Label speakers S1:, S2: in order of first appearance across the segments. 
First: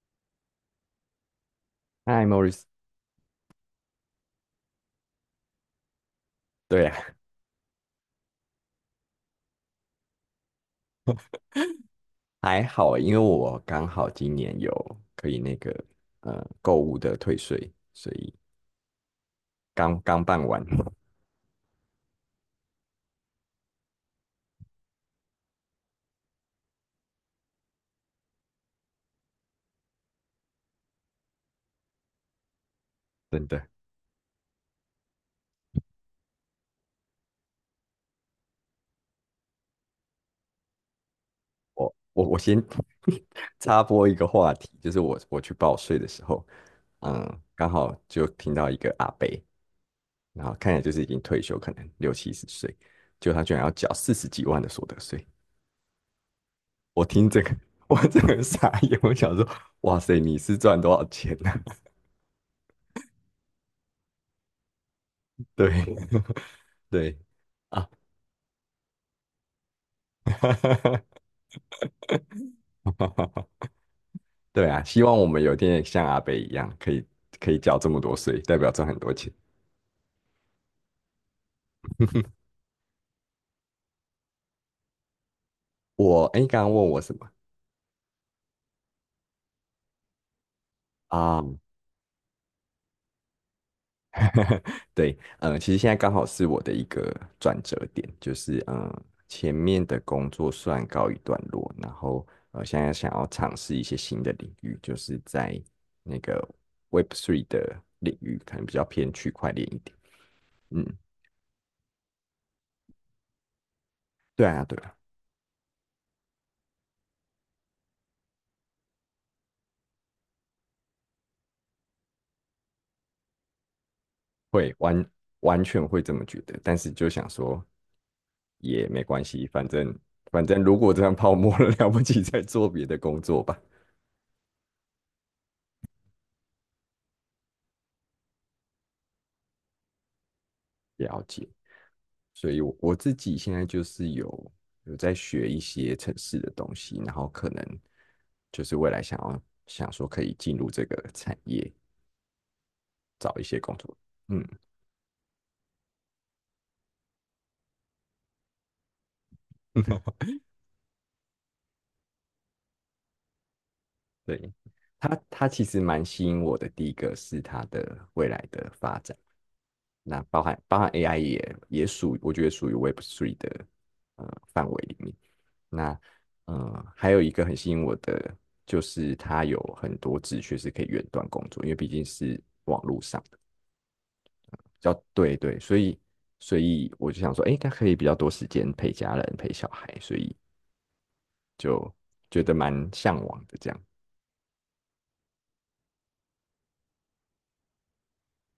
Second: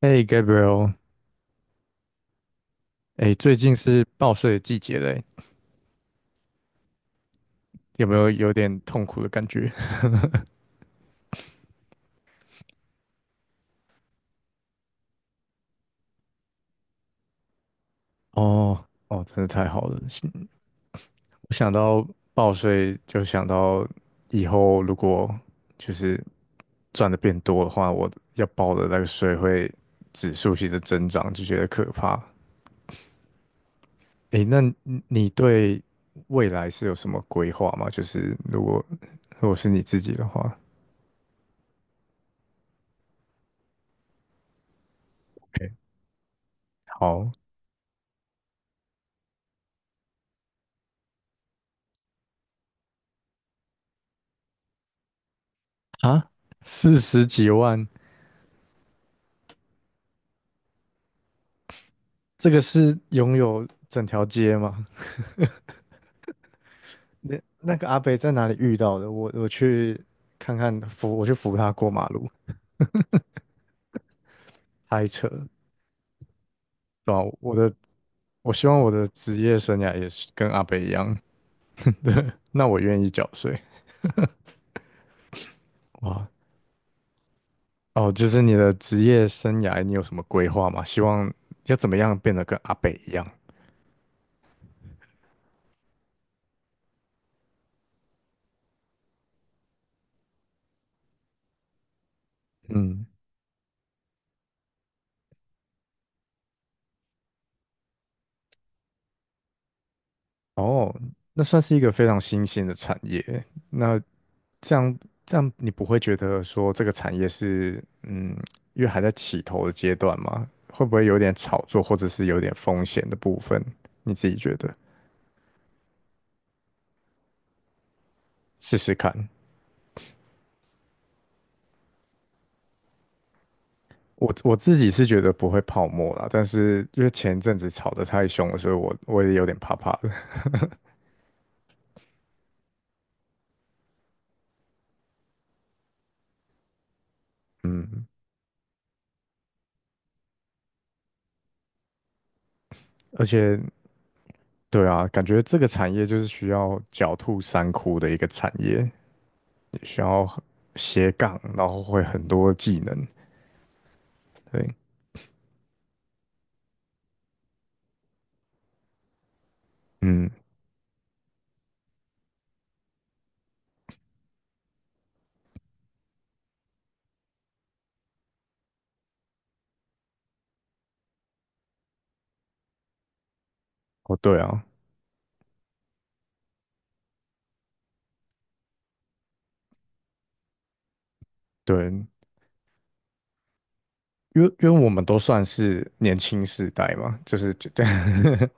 S1: 哎，Gabriel，
S2: 嗨，Morris。
S1: 哎，最近是报税的季节嘞，
S2: 对啊，
S1: 有没有有点痛苦的感觉？
S2: 还好欸，因为我刚好今年有可以那个购物的退税，所 以
S1: 哦，哦，真的太好
S2: 刚
S1: 了！是
S2: 刚办完。
S1: 我想到报税，就想到以后如果就是赚的变多的话，我要报的那个税会指数性的增长，就觉得可怕。
S2: 真的。
S1: 哎，那你对未来是有什么规划吗？就是如果是你自己的话
S2: 我先 插播一个话题，就是我去
S1: ，OK，
S2: 报税的时候，
S1: 好
S2: 嗯，刚好就听到一个阿伯，然后看起来就是已经退休，可能六七十岁，就他居然要缴四十几万的所得税。
S1: 啊，四
S2: 我
S1: 十
S2: 听这
S1: 几
S2: 个，
S1: 万。
S2: 我真个傻眼，我想说，哇塞，你是赚多少钱呢？
S1: 这个是拥有整条街吗？
S2: 对。 对。
S1: 那那个
S2: 啊，
S1: 阿北在哪里遇到的？我去看看扶，我去扶他过马路，
S2: 对啊，希
S1: 开
S2: 望我
S1: 车，
S2: 们有一天像阿北一样，可以
S1: 对吧？
S2: 可以缴这么多税，
S1: 我
S2: 代
S1: 希
S2: 表
S1: 望
S2: 赚
S1: 我
S2: 很
S1: 的
S2: 多钱。
S1: 职业生涯也是跟阿北一样，对，那我愿意缴税。
S2: 我
S1: 哇，
S2: 哎，诶刚刚问我什么
S1: 哦，就是你的职业生涯，你有什么规划吗？希望
S2: 啊？
S1: 要怎么样变得跟阿北一样？
S2: 对。其实现在刚好是我的一个转折点，就是前面的工作算告一段落，然后，现在
S1: 嗯。
S2: 想要尝试一些新的领域，就是在那个 Web Three 的领域，可能比较偏区块链一点。嗯，
S1: 哦，那算是一个非常新兴的产业。那
S2: 对啊，
S1: 这
S2: 对啊，
S1: 样这样，你不会觉得说这个产业是因为还在起头的阶段吗？会不会有点炒作，或者是有点风险的部分？你自己觉得？
S2: 会完完全会这么觉得，但是就想说，
S1: 试
S2: 也
S1: 试
S2: 没
S1: 看。
S2: 关系，反正如果这样泡沫了，了不起再做别的工作吧。
S1: 我自己是觉得不会泡沫啦，但是因为前一阵子炒得太凶了，所以我也有点怕怕的。
S2: 了解。所以我自己现在就是有在学一些城市的东西，然后可能就是未来想要想说可以进入这个产业
S1: 而
S2: 找一
S1: 且，
S2: 些工作。嗯，
S1: 对啊，感觉这个产业就是需要狡兔三窟的一个产业。需要 斜杠，然后会很多技能。
S2: 对。
S1: 对，
S2: 他其实蛮吸引我的。第一个是他的未来的发展，那
S1: 嗯，
S2: 包含 AI 也也属，我觉得属于 Web Three 的呃范围里面。那，还有一个很吸引我的，就是它有很多职缺是可以远端工作，因为毕竟是
S1: 哦，对啊，
S2: 要对对，所以我就想说，诶，它可以比较多时间陪家人、陪小孩，所以就
S1: 对，
S2: 觉得蛮向往的这样，
S1: 因为我们都算是年轻世代嘛，就是就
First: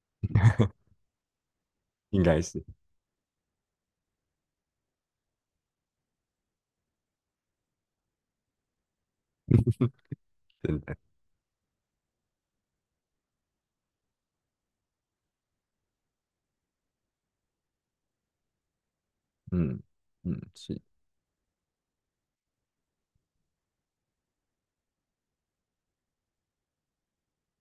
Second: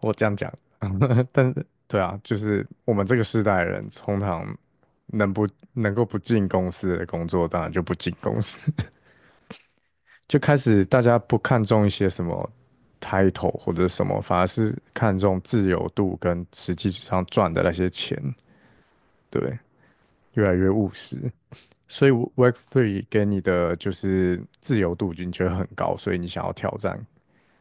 S1: 我这样讲，但是对啊，
S2: 应
S1: 就
S2: 该是
S1: 是我们这个世代的人，通常能不能够不进公司的工作，当然就不进公司，就开
S2: 真
S1: 始
S2: 的。
S1: 大家不看重一些什么 title 或者什么，反而是看重自由度跟实际上赚的那些钱，对，
S2: 嗯嗯，
S1: 越来越
S2: 是
S1: 务实。所以 w o r k Three 给你的就是自由度，你觉得很高，所以你想要挑战。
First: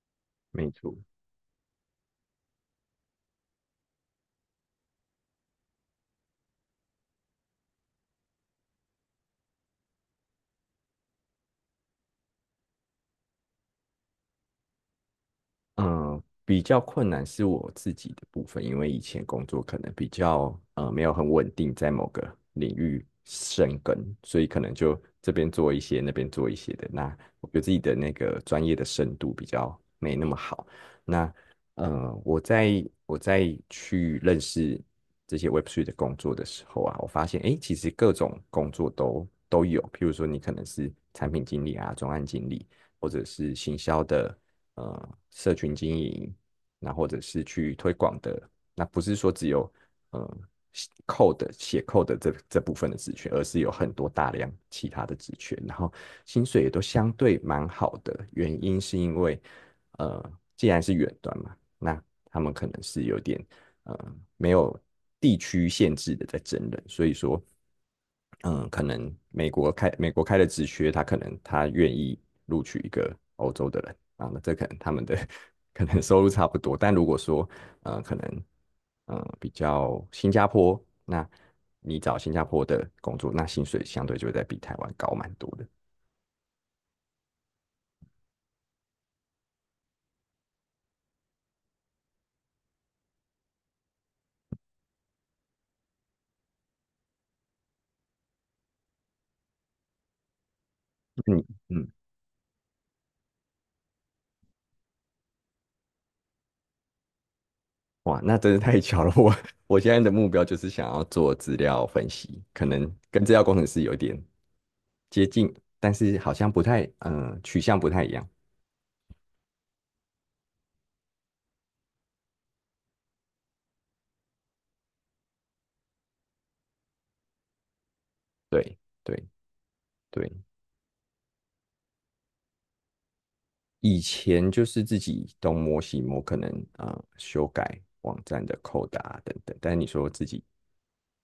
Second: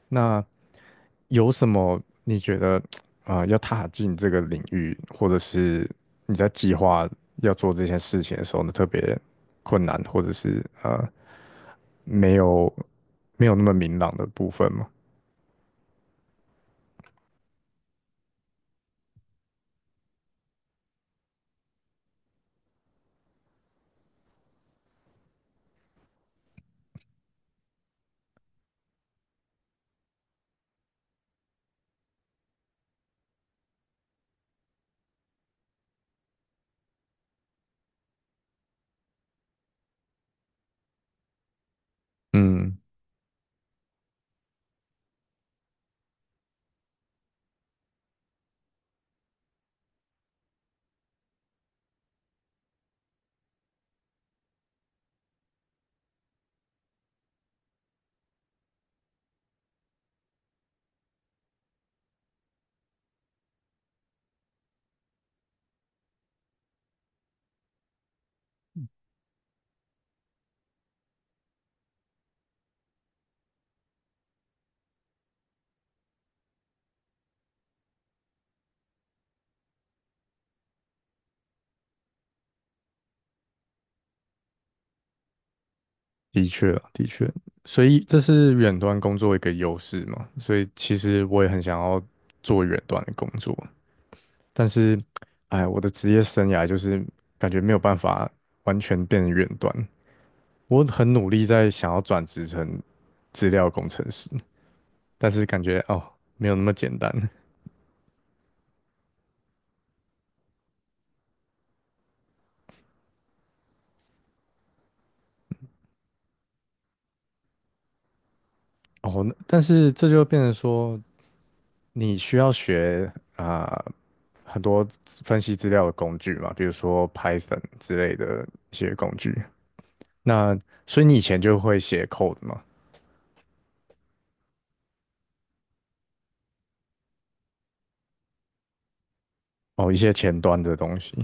S1: 那
S2: 没错。
S1: 有什么你觉得要踏进这个领域，或者是你在计划要做这件事情的时候呢，特别困难，或者是没有没有那么明朗的部分吗？
S2: 嗯，比较困难是我自己的部分，因为以前工作可能比较没有很稳定，在某个领域深耕，所以可能就这边做一些，那边做一些的。那我觉得自己的那个专业的深度比较没那么好。那，我在去认识这些 Web3 的工作的时候啊，我发现诶，其实各种工作都有，譬如说你可能是产品经理啊、专案经理，
S1: 嗯，
S2: 或者是行销的社群经营，那或者是去推广的，那不是说只有呃 写 code 这部分的职权，而是有很多大量其他的职权，然后薪水也都相对蛮好的，原因是因为呃既然是远端嘛，那他们可能是有点呃没有地区限制的在真人，所以说嗯，可能美国开的职缺，他可能他愿意录取一个欧洲的人啊，那这可能他们的 可能收入差不多，但如果说可能比较新加坡，那你找新加坡的工作，那薪水相对就会在比台湾高蛮多的。
S1: 的确啊的确，所以这是远端工作一个优势嘛，所以其实我也很想要做远端的工作，但是，哎，我的职业生涯就是感觉没有办法完全变成远端。我很努
S2: 嗯
S1: 力在
S2: 嗯，
S1: 想要转职成资料工程师，但是感觉哦，没有那么简单
S2: 哇，那真是太巧了，我现在的目标就是想要做资料分析，可能跟资料工程师有点接近，但是好像不太取向不太一样。
S1: 哦。那但是这就变成说，你需要学啊、很多资分析资料的工具嘛，比如说 Python 之类的一
S2: 对
S1: 些工
S2: 对。
S1: 具。
S2: 对，
S1: 那所以你以前就会写 code 嘛？
S2: 以前就是自己东摸西摸，可能修改网站的扣打啊等等，但是你
S1: 哦，一
S2: 说
S1: 些
S2: 自
S1: 前
S2: 己
S1: 端的东西。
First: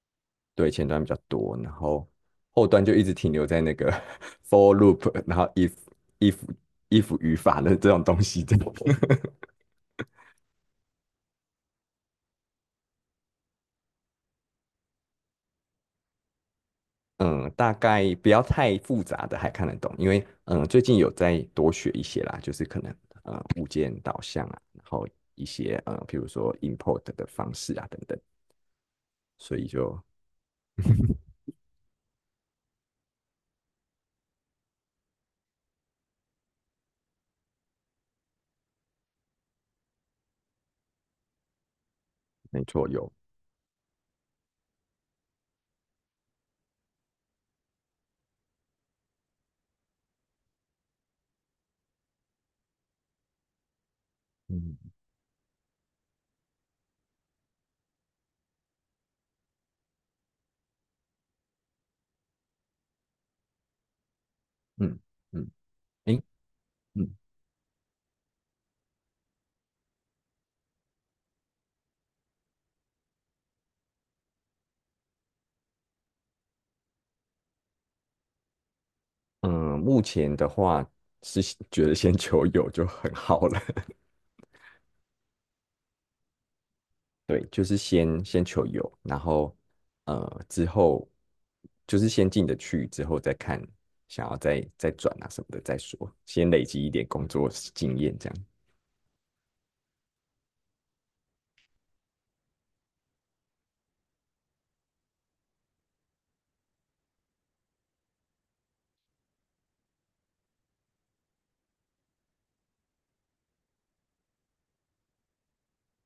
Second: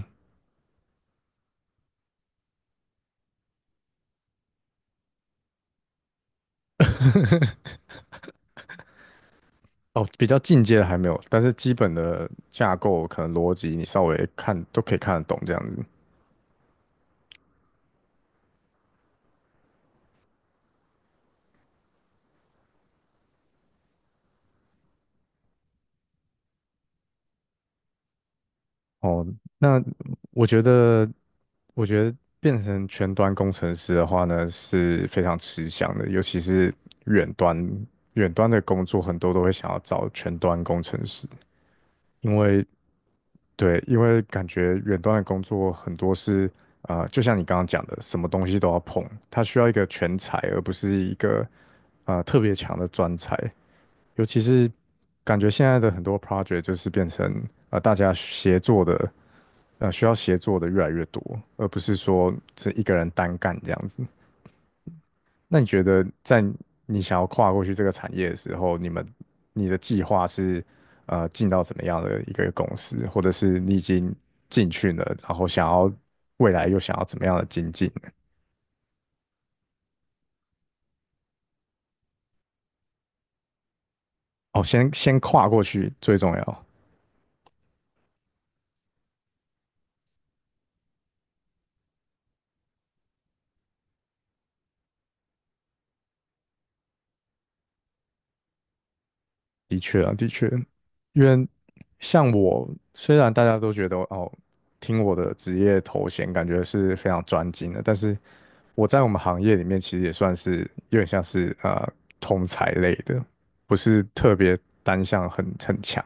S2: 对前端比较多，然后后端就一直停留在那个 for loop，然后 if if 语法的这种东西这种
S1: 哦，比较进阶的还没有，但是基本的架构可能逻辑你稍微看都可以看得懂这样子。
S2: 嗯，大概不要太复杂的还看得懂，因为最近有在多学一些啦，就是可能物件导向啊，然后一些比如说 import 的方式啊等等，
S1: 哦，
S2: 所以
S1: 那
S2: 就
S1: 我觉得，我觉得变成全端工程师的话呢，是非常吃香的，尤其是远端远端的工作，很多都会想要找全端工程师，因
S2: 没
S1: 为
S2: 错有
S1: 对，因为感觉远端的工作很多是。呃，就像你刚刚讲的，什么东西都要碰，它需要一个全才，而不是一个特别强的专才。尤其是
S2: 嗯。
S1: 感觉现在的很多 project 就是变成大家协作的，需要协作的越来越多，而不是说是一个人单干这样子。
S2: 嗯嗯，
S1: 那你觉得
S2: 诶，
S1: 在你
S2: 嗯
S1: 想要跨过去这个产业的时候，你的计划是进到怎么样的一个公司，或者是你已经进去了，然后想要未来又想要怎么样的精进呢
S2: 嗯，目前的话是觉得先求有就很好了。
S1: 哦，先先跨过去最重要。
S2: 对，就是先求有，然后之后就是先进得去，之后再看想要再转啊什么的再说，先累积一点工作经验这样。
S1: 的确啊，的确，因为像我，虽然大家都觉得哦，听我的职业头衔感觉是非常专精的，但是我在我们行业里面其实也算是有点像是通才类的，不是特别单项很强，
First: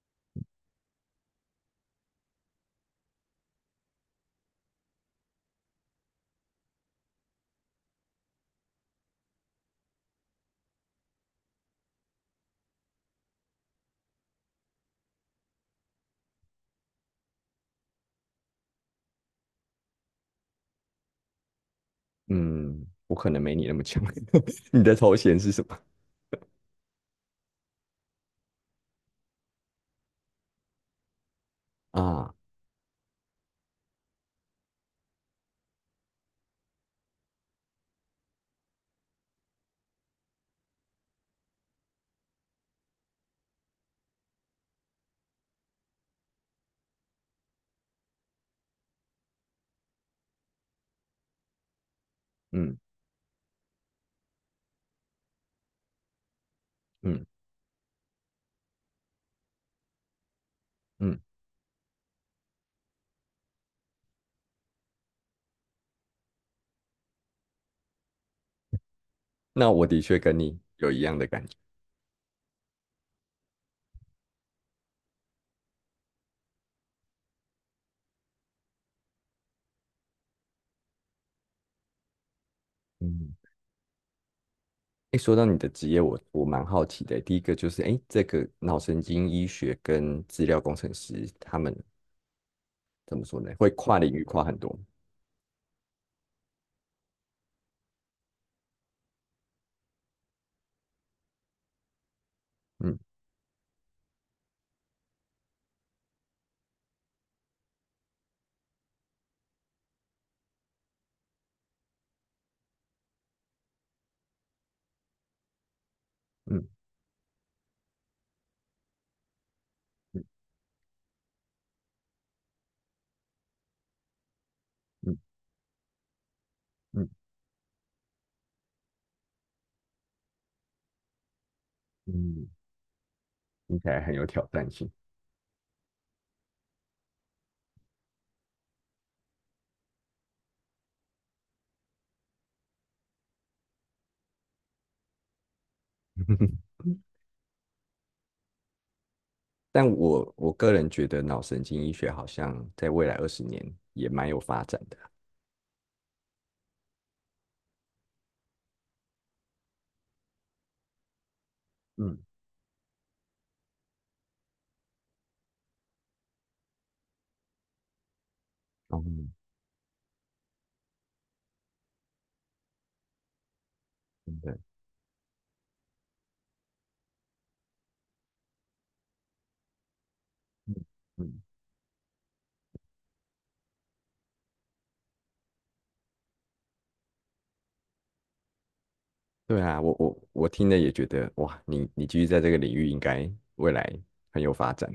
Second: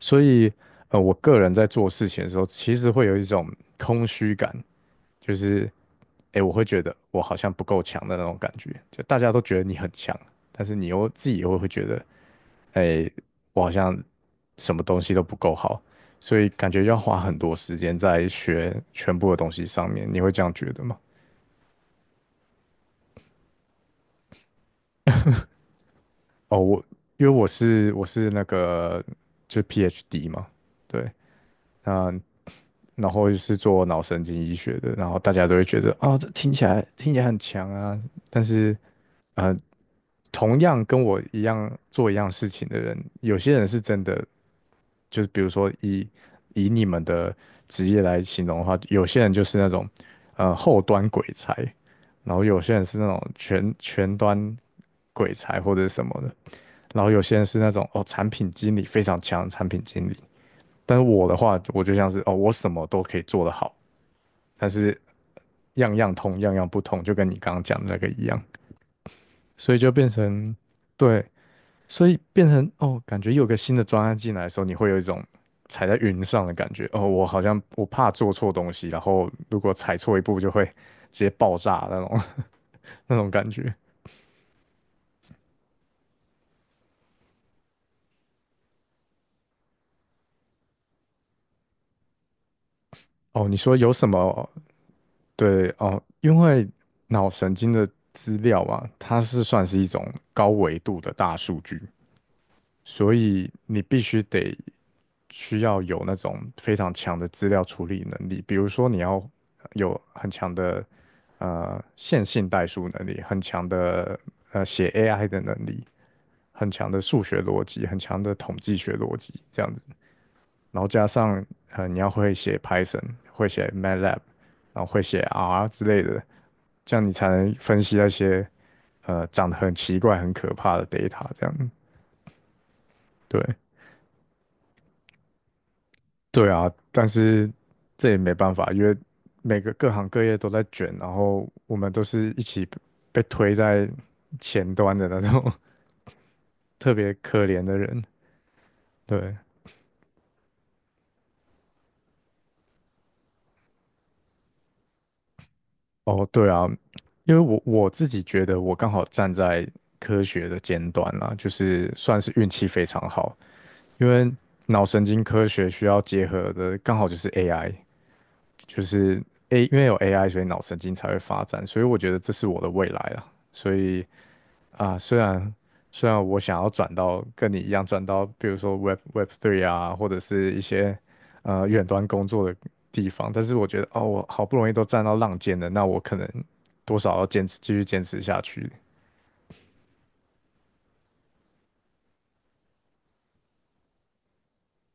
S1: 所以呃，我个人在做事情的时候，其实会有一种空虚感，就是诶，我会觉得我好像不够强的那种感觉，就大家都觉得你很强，但是你又自己又会觉得。哎，我好像什么东西都不够好，所以感觉要花很多时间在学全部的东西上面。你会这样觉得吗？
S2: 嗯，我可能没你那么强。你的头衔是什么
S1: 哦，因为我是那个就是 PhD 嘛，对，嗯，
S2: 啊？
S1: 然后是做脑神经医学的，然后大家都会觉得啊、这听起来很强啊，但是呃同样跟我一样做一样事情的人，有些人是真的，就是比如说以你们的职业来形容的话，有些人就是那种后端鬼才，然后有些
S2: 嗯
S1: 人是那种全前端鬼才或者什么的，然后有
S2: 嗯
S1: 些人是那种哦产品经理非常强的产品经理，但是
S2: 嗯，
S1: 我的话，我就像是哦我什么都可以做得好，但是样样通样样不通，就跟你刚刚讲的那个一样，
S2: 那
S1: 所以
S2: 我
S1: 就
S2: 的
S1: 变
S2: 确跟
S1: 成
S2: 你有一样
S1: 对。
S2: 的感觉。
S1: 所以变成哦，感觉有个新的专案进来的时候，你会有一种踩在云上的感觉。哦，我好像我怕做错东西，然后如果踩错一步就会直接爆炸那种 那种
S2: 嗯。
S1: 感觉。
S2: 哎，说到你的职业，我蛮好奇的。第一个就是，哎，这个脑神经医学跟资料工程师，他们怎么说
S1: 哦，
S2: 呢？
S1: 你
S2: 会
S1: 说有
S2: 跨
S1: 什
S2: 领域跨
S1: 么？
S2: 很多。
S1: 对哦，因为脑神经的资料啊，它是算是一种高维度的大数据，
S2: 嗯
S1: 所以你必须得需要有那种非常强的资料处理能力，比如说你要有很强的线性代数能力，很强的写 AI 的能力，
S2: 嗯
S1: 很强的数学逻辑，很强的统计学逻辑这样子，
S2: 嗯
S1: 然后加上你要会写 Python，会写 MATLAB，然后会写
S2: 嗯
S1: R 之类的，这样
S2: 嗯
S1: 你才能分析那些长得很奇怪、很可怕的 data 这样，
S2: 嗯，
S1: 对。
S2: 听起来很有挑战性。
S1: 对啊，但是这也没办法，因为每个各行各业都在卷，然后我们都是一起被推在前端的那种 特 别可怜的人。对，
S2: 但我个人觉得脑神经医学好像在未来20年也蛮有发展的。
S1: 哦，对啊，因为我我自己觉得我刚好站在科学的尖端啦，就是算
S2: 嗯，
S1: 是运气非常好，因为脑神经科学需要结合的刚好就是 AI，就
S2: 哦，
S1: 是 A，因为有 AI，所以脑神经才会发展，所以我觉得这是我的未来啊，所以。
S2: 真的
S1: 啊，虽然我想要转到跟你一样转到，比如说 Web Three 啊，或者是一
S2: 嗯
S1: 些
S2: 嗯，
S1: 远端工作的地方，但是我觉得哦，我好不容易都站到浪尖了，那我可能多少要坚持继续坚持下去，
S2: 对啊，我听了也觉得，哇，你继续在这个领域，应该未来很有发展。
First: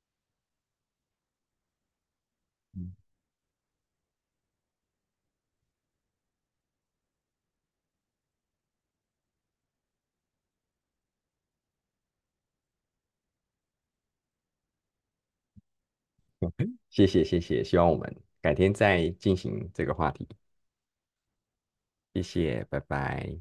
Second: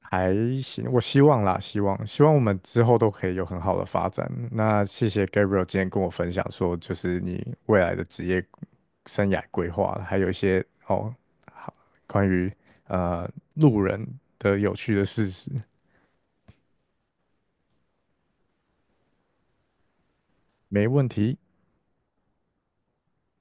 S1: 还行，我希望啦，希望我们之后 都可以有很好的发展。那谢谢 Gabriel 今天跟我分享说，就是你未来的职业生涯规划，还有一些哦，好关于呃路人的有趣的事实。
S2: 谢谢谢谢，希望我们改天再进行这个话题，
S1: 没问题。
S2: 谢谢，拜拜。